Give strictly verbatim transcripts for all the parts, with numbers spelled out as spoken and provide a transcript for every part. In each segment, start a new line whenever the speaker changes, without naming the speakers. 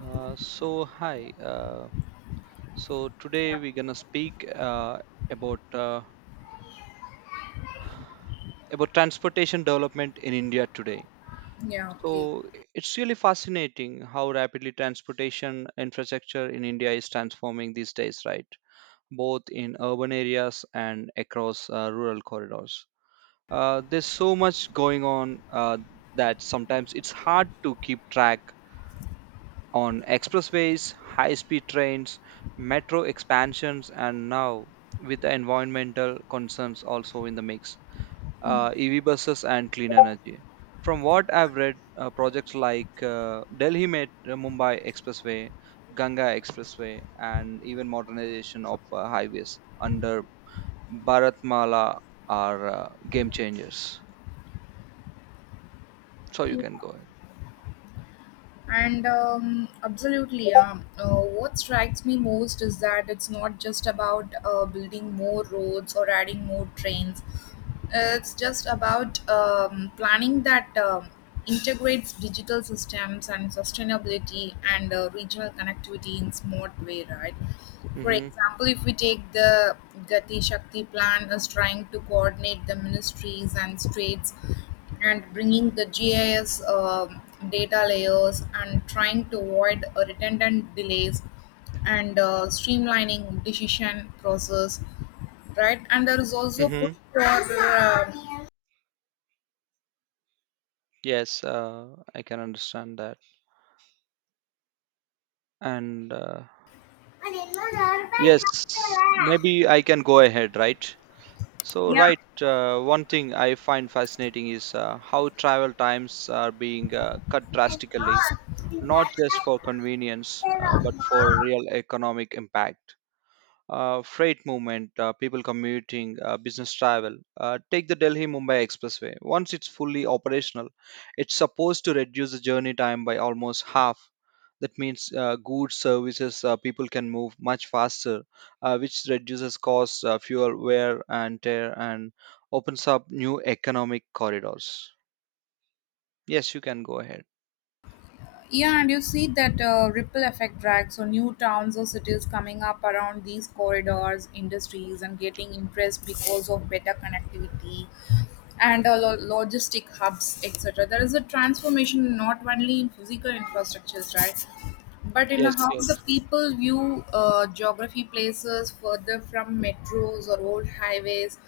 Uh, so hi. Uh, so today we're gonna speak uh, about uh, about transportation development in India today.
Yeah, okay.
So it's really fascinating how rapidly transportation infrastructure in India is transforming these days, right? Both in urban areas and across uh, rural corridors. Uh, there's so much going on uh, that sometimes it's hard to keep track on expressways, high speed trains, metro expansions, and now with the environmental concerns also in the mix, uh, E V buses, and clean energy. From what I've read, uh, projects like uh, Delhi Met- uh, Mumbai Expressway, Ganga Expressway, and even modernization of uh, highways under Bharatmala are uh, game changers. So you
Yeah.
can go ahead.
And um, absolutely, yeah. Uh, what strikes me most is that it's not just about uh, building more roads or adding more trains. Uh, It's just about um, planning that um integrates digital systems and sustainability and uh, regional connectivity in smart way, right? For
Mm-hmm.
example, if we take the Gati Shakti plan as trying to coordinate the ministries and states and bringing the G I S um data layers and trying to avoid uh, redundant delays and uh, streamlining decision process, right? And there is also push
Mm-hmm.
for uh,
Yes, uh, I can understand that. And uh, yes, maybe I can go ahead, right? So,
yeah.
right, uh, one thing I find fascinating is uh, how travel times are being uh, cut drastically, not just for convenience, uh, but for real economic impact uh, freight movement, uh, people commuting, uh, business travel. Uh, take the Delhi Mumbai Expressway. Once it's fully operational, it's supposed to reduce the journey time by almost half. That means uh, goods, services, uh, people can move much faster, uh, which reduces costs, uh, fuel wear and tear, and opens up new economic corridors. Yes, you can go ahead.
Yeah, and you see that uh, ripple effect drag. So, new towns or cities coming up around these corridors, industries, and getting interest because of better connectivity and uh, lo- logistic hubs, et cetera. There is a transformation not only in physical infrastructures, right? But in
Yes,
how the
yes.
people view uh, geography places further from metros or old highways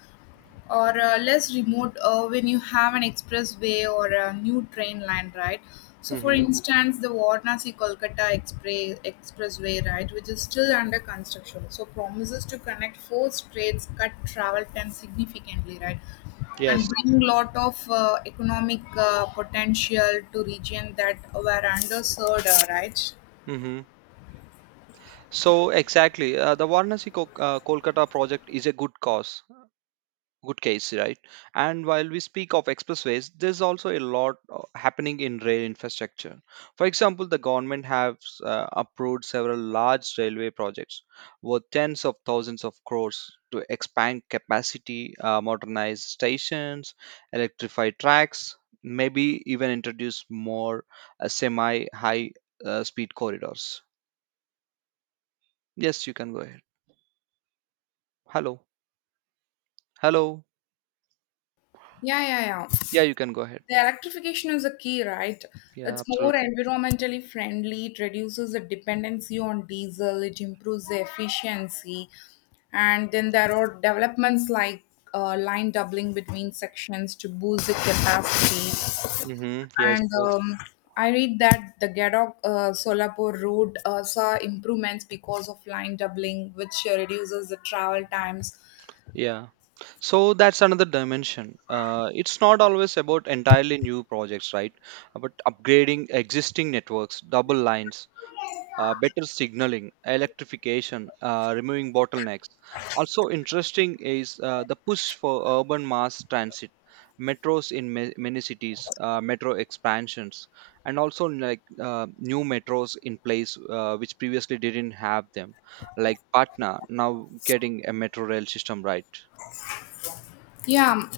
or uh, less remote uh, when you have an expressway or a new train line, right? So, for
Mm-hmm.
instance, the Varanasi Kolkata Expre- Expressway, right, which is still under construction, so promises to connect four states, cut travel time significantly, right, and
Yes.
bring lot of uh, economic uh, potential to region that were underserved, uh, right?
Mm-hmm. So exactly, uh, the Varanasi Kol- uh, Kolkata project is a good cause. Good case, right? And while we speak of expressways, there's also a lot uh, happening in rail infrastructure. For example, the government has uh, approved several large railway projects worth tens of thousands of crores to expand capacity, uh, modernize stations, electrify tracks, maybe even introduce more uh, semi high uh, speed corridors. Yes, you can go ahead. Hello? Hello?
Yeah, yeah, yeah.
Yeah, you can go ahead.
The electrification is a key, right?
Yeah,
It's more
absolutely.
environmentally friendly, it reduces the dependency on diesel, it improves the efficiency. And then there are developments like uh, line doubling between sections to boost the capacity.
Mm-hmm. Yes,
And
yes,
um, I read that the Gadok uh, Solapur road uh, saw improvements because of line doubling, which reduces the travel times.
yeah. So that's another dimension. Uh, it's not always about entirely new projects, right? Uh, But upgrading existing networks, double lines, uh, better signaling, electrification, uh, removing bottlenecks. Also, interesting is uh, the push for urban mass transit, metros in ma- many cities, uh, metro expansions, and also like uh, new metros in place uh, which previously didn't have them, like Patna now getting a metro rail system, right?
Yeah,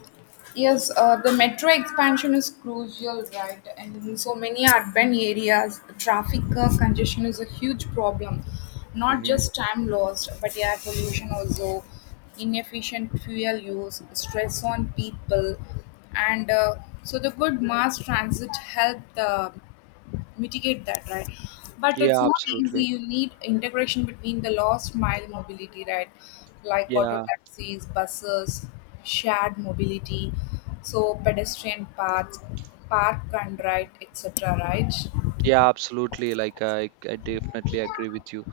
yes, uh, the metro expansion is crucial, right? And in so many urban areas, traffic uh, congestion is a huge problem. Not just time lost, but air pollution also, inefficient fuel use, stress on people, and uh, so the good mass transit helped. Uh, mitigate that, right? But it's
Yeah,
not easy.
absolutely.
You need integration between the last mile mobility, right? Like auto
Yeah,
taxis, buses, shared mobility, so pedestrian paths, park and ride, et cetera. Right?
yeah, absolutely. Like uh, I, I definitely agree with you.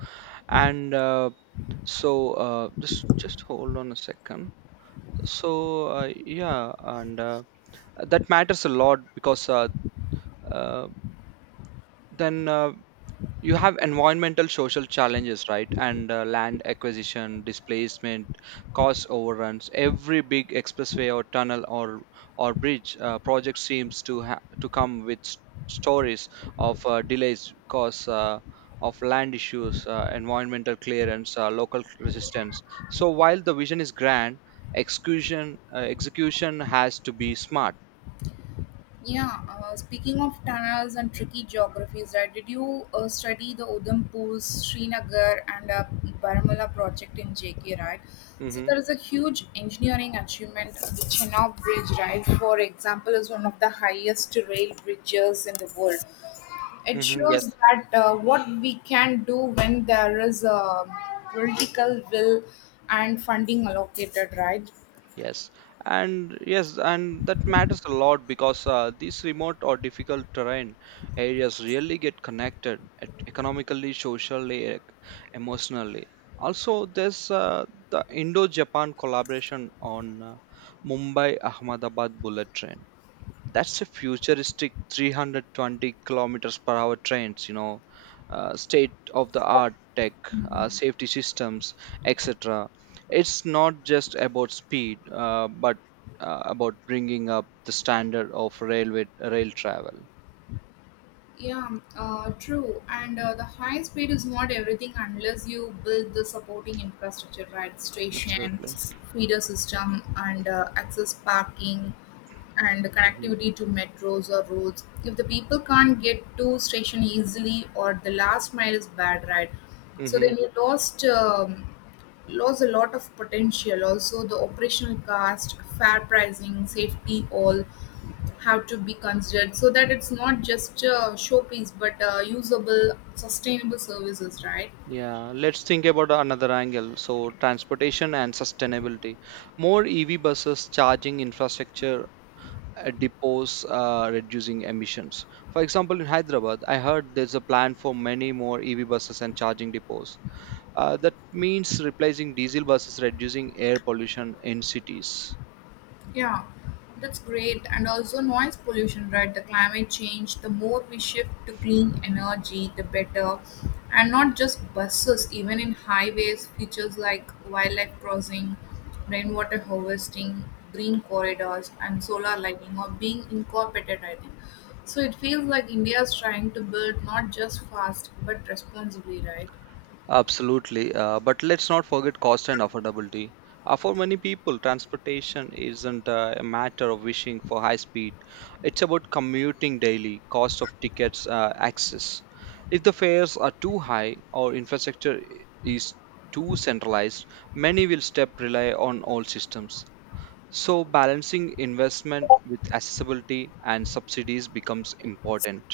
And uh, so, uh, just just hold on a second. So, uh, yeah, and uh, that matters a lot because uh, uh, then uh, you have environmental social challenges, right? And uh, land acquisition, displacement, cost overruns. Every big expressway or tunnel or or bridge uh, project seems to ha- to come with s- stories of uh, delays cause uh, of land issues, uh, environmental clearance, uh, local resistance. So while the vision is grand, execution uh, execution has to be smart.
Yeah, uh, speaking of tunnels and tricky geographies, right? Did you uh, study the Udhampur, Srinagar, and uh, Baramulla project in J K, right? So
Mm-hmm.
there is a huge engineering achievement. The Chenab Bridge, right? For example, is one of the highest rail bridges in the world. It
Mm-hmm. Yes.
shows that uh, what we can do when there is a political will and funding allocated, right?
Yes, and yes, and that matters a lot because uh, these remote or difficult terrain areas really get connected at economically, socially, e- emotionally. Also, there's uh, the Indo-Japan collaboration on uh, Mumbai-Ahmedabad bullet train. That's a futuristic three hundred twenty kilometers per hour trains, you know, uh, state of the art tech, uh, safety systems, et cetera. It's not just about speed, uh, but uh, about bringing up the standard of railway rail travel.
Yeah, um, uh, true. And uh, the high speed is not everything unless you build the supporting infrastructure, right? Station,
Absolutely.
feeder system, and uh, access parking, and the
Hmm.
connectivity to metros or roads. If the people can't get to station easily, or the last mile is bad, right? So
Hmm.
then you lost um, lost a lot of potential. Also, the operational cost, fair pricing, safety, all have to be considered so that it's not just a showpiece but uh, usable sustainable services, right?
Yeah, let's think about another angle. So, transportation and sustainability. More E V buses, charging infrastructure, uh, depots, uh, reducing emissions. For example, in Hyderabad, I heard there's a plan for many more E V buses and charging depots. Uh, that means replacing diesel buses, reducing air pollution in cities.
Yeah, that's great. And also noise pollution, right? The climate change, the more we shift to clean energy, the better. And not just buses, even in highways, features like wildlife crossing, rainwater harvesting, green corridors, and solar lighting are being incorporated, I think. So it feels like India is trying to build not just fast but responsibly, right?
Absolutely. Uh, but let's not forget cost and affordability. Uh, for many people, transportation isn't uh, a matter of wishing for high speed. It's about commuting daily, cost of tickets, uh, access. If the fares are too high or infrastructure i- is too centralized, many will step rely on old systems. So balancing investment with accessibility and subsidies becomes important.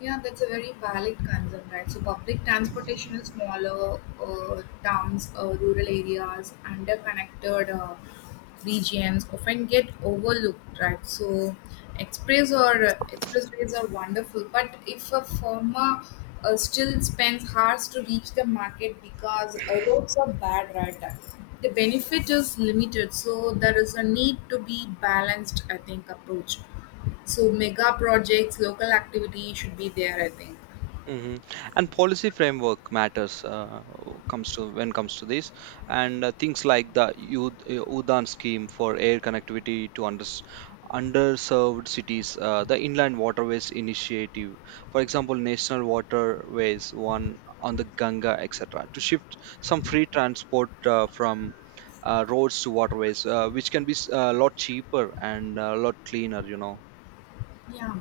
Yeah, that's a very valid concern, right? So public transportation in smaller uh, towns, uh, rural areas, underconnected uh, regions often get overlooked, right? So express or uh, expressways are wonderful, but if a farmer uh, still spends hours to reach the market because uh, roads are bad, right? The benefit is limited, so there is a need to be balanced, I think, approach. So mega projects, local activity should be there, I think.
Hmm. And policy framework matters uh, comes to when comes to this, and uh, things like the U- uh, UDAN scheme for air connectivity to unders underserved cities, uh, the Inland Waterways Initiative, for example, National Waterways One on the Ganga, et cetera, to shift some free transport uh, from uh, roads to waterways, uh, which can be a lot cheaper and a lot cleaner, you know.
Yeah.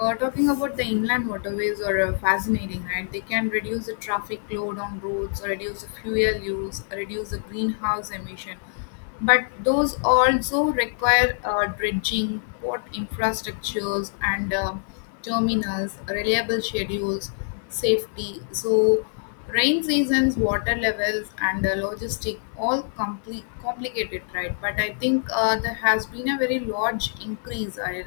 Uh, talking about the inland waterways are uh, fascinating, right? They can reduce the traffic load on roads, reduce the fuel use, reduce the greenhouse emission. But those also require uh, dredging, port infrastructures, and uh, terminals, reliable schedules, safety. So rain seasons, water levels, and the logistic all compli complicated, right? But I think uh, there has been a very large increase. I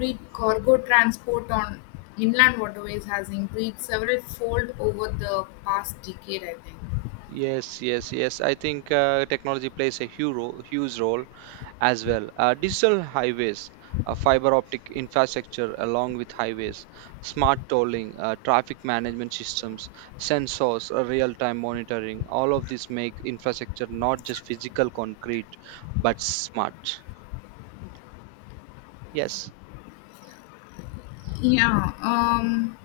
read cargo transport on inland waterways has increased several fold over the past decade. I think.
Yes, yes, yes. I think uh, technology plays a huge role, huge role as well. Uh, digital highways, uh, fiber optic infrastructure along with highways, smart tolling, uh, traffic management systems, sensors, uh, real-time monitoring. All of this make infrastructure not just physical concrete, but smart. Yes,
Yeah. Um.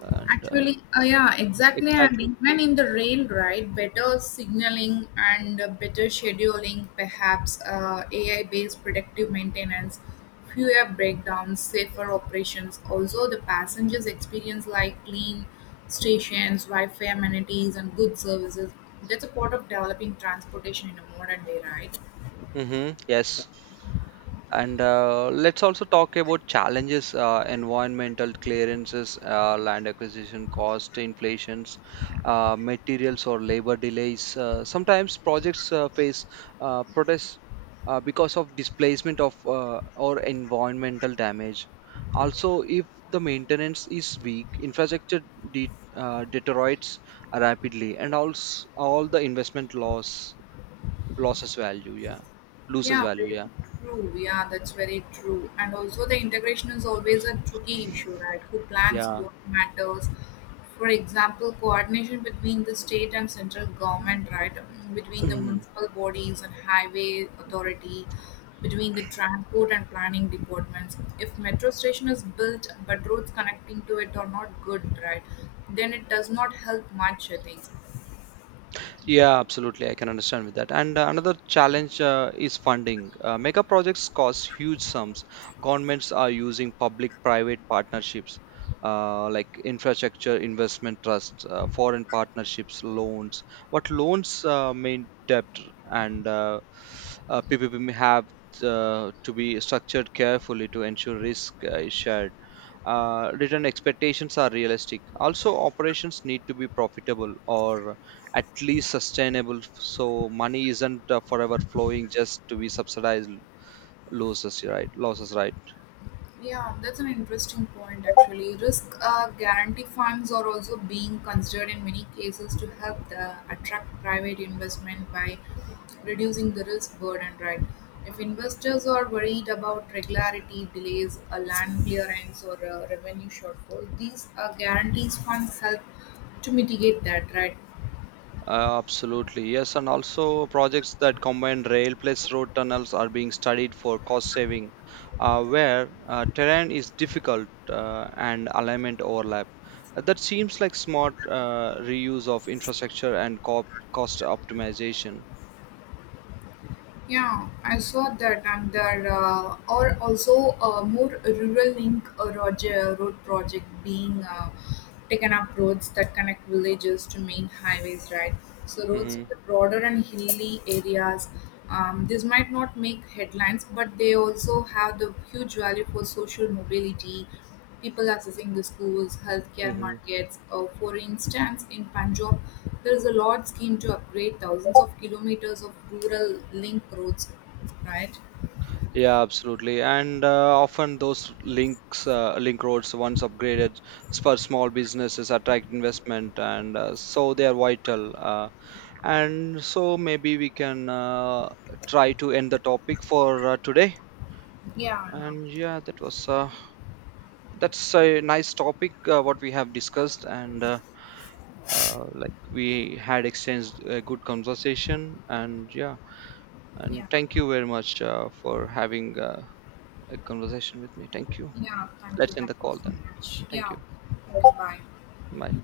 and uh,
Actually, uh, yeah, exactly. And
exactly.
even in the rail ride, better signaling and uh, better scheduling, perhaps uh, A I based predictive maintenance, fewer breakdowns, safer operations. Also, the passengers experience like clean stations, Wi Fi amenities, and good services. That's a part of developing transportation in a modern way, right?
Mm-hmm. Yes. And uh, let's also talk about challenges, uh, environmental clearances, uh, land acquisition cost, inflations, uh, materials or labor delays. Uh, sometimes projects uh, face uh, protests uh, because of displacement of uh, or environmental damage. Also, if the maintenance is weak, infrastructure de- uh, deteriorates rapidly, and also all the investment loss loses value. Yeah, loses
Yeah,
value.
very
Yeah,
true. Yeah, that's very true. And also, the integration is always a tricky issue, right? Who plans
yeah.
what matters? For example, coordination between the state and central government, right? Mm, Between the
Mm.
municipal bodies and highway authority, between the transport and planning departments. If metro station is built but roads connecting to it are not good, right? Then it does not help much, I think.
Yeah, absolutely. I can understand with that. And uh, another challenge uh, is funding. Uh, mega projects cost huge sums. Governments are using public-private partnerships, uh, like infrastructure investment trusts, uh, foreign partnerships, loans. What loans uh, mean debt and uh, uh, P P P may have uh, to be structured carefully to ensure risk uh, is shared, uh, return expectations are realistic. Also, operations need to be profitable or at least sustainable so money isn't uh, forever flowing just to be subsidized losses, right? Losses, right?
Yeah, that's an interesting point actually. Risk uh, guarantee funds are also being considered in many cases to help the, attract private investment by reducing the risk burden, right? If investors are worried about regularity, delays, a land clearance, or a revenue shortfall, these uh, guarantees funds help to mitigate that, right?
Uh, absolutely, yes. And also projects that combine rail plus road tunnels are being studied for cost saving uh, where uh, terrain is difficult uh, and alignment overlap. Uh, that seems like smart uh, reuse of infrastructure and co- cost optimization.
Yeah, I saw that, and there uh, are also uh, more rural link uh, roger, road project being uh, taken up roads that connect villages to main highways, right? So roads in the broader and hilly areas. Um, this might not make headlines, but they also have the huge value for social mobility people accessing the schools, healthcare
Hmm.
markets. Uh, for instance, in Punjab, there is a large scheme to upgrade thousands of kilometers of rural link roads, right?
Yeah, absolutely. And uh, often those links, uh, link roads, once upgraded s- for small businesses, attract investment, and uh, so they are vital. Uh, and so maybe we can uh, try to end the topic for uh, today.
Yeah, yeah.
And yeah, that was uh, that's a nice topic uh, what we have discussed, and uh, uh, like we had exchanged a good conversation. And yeah, and
Yeah,
thank you very much uh, for having uh, a conversation with me. Thank you.
yeah. Thank you,
Let's end
thank
the
you
call
so
then.
much.
Thank
Yeah.
you.
Okay, bye.
Bye.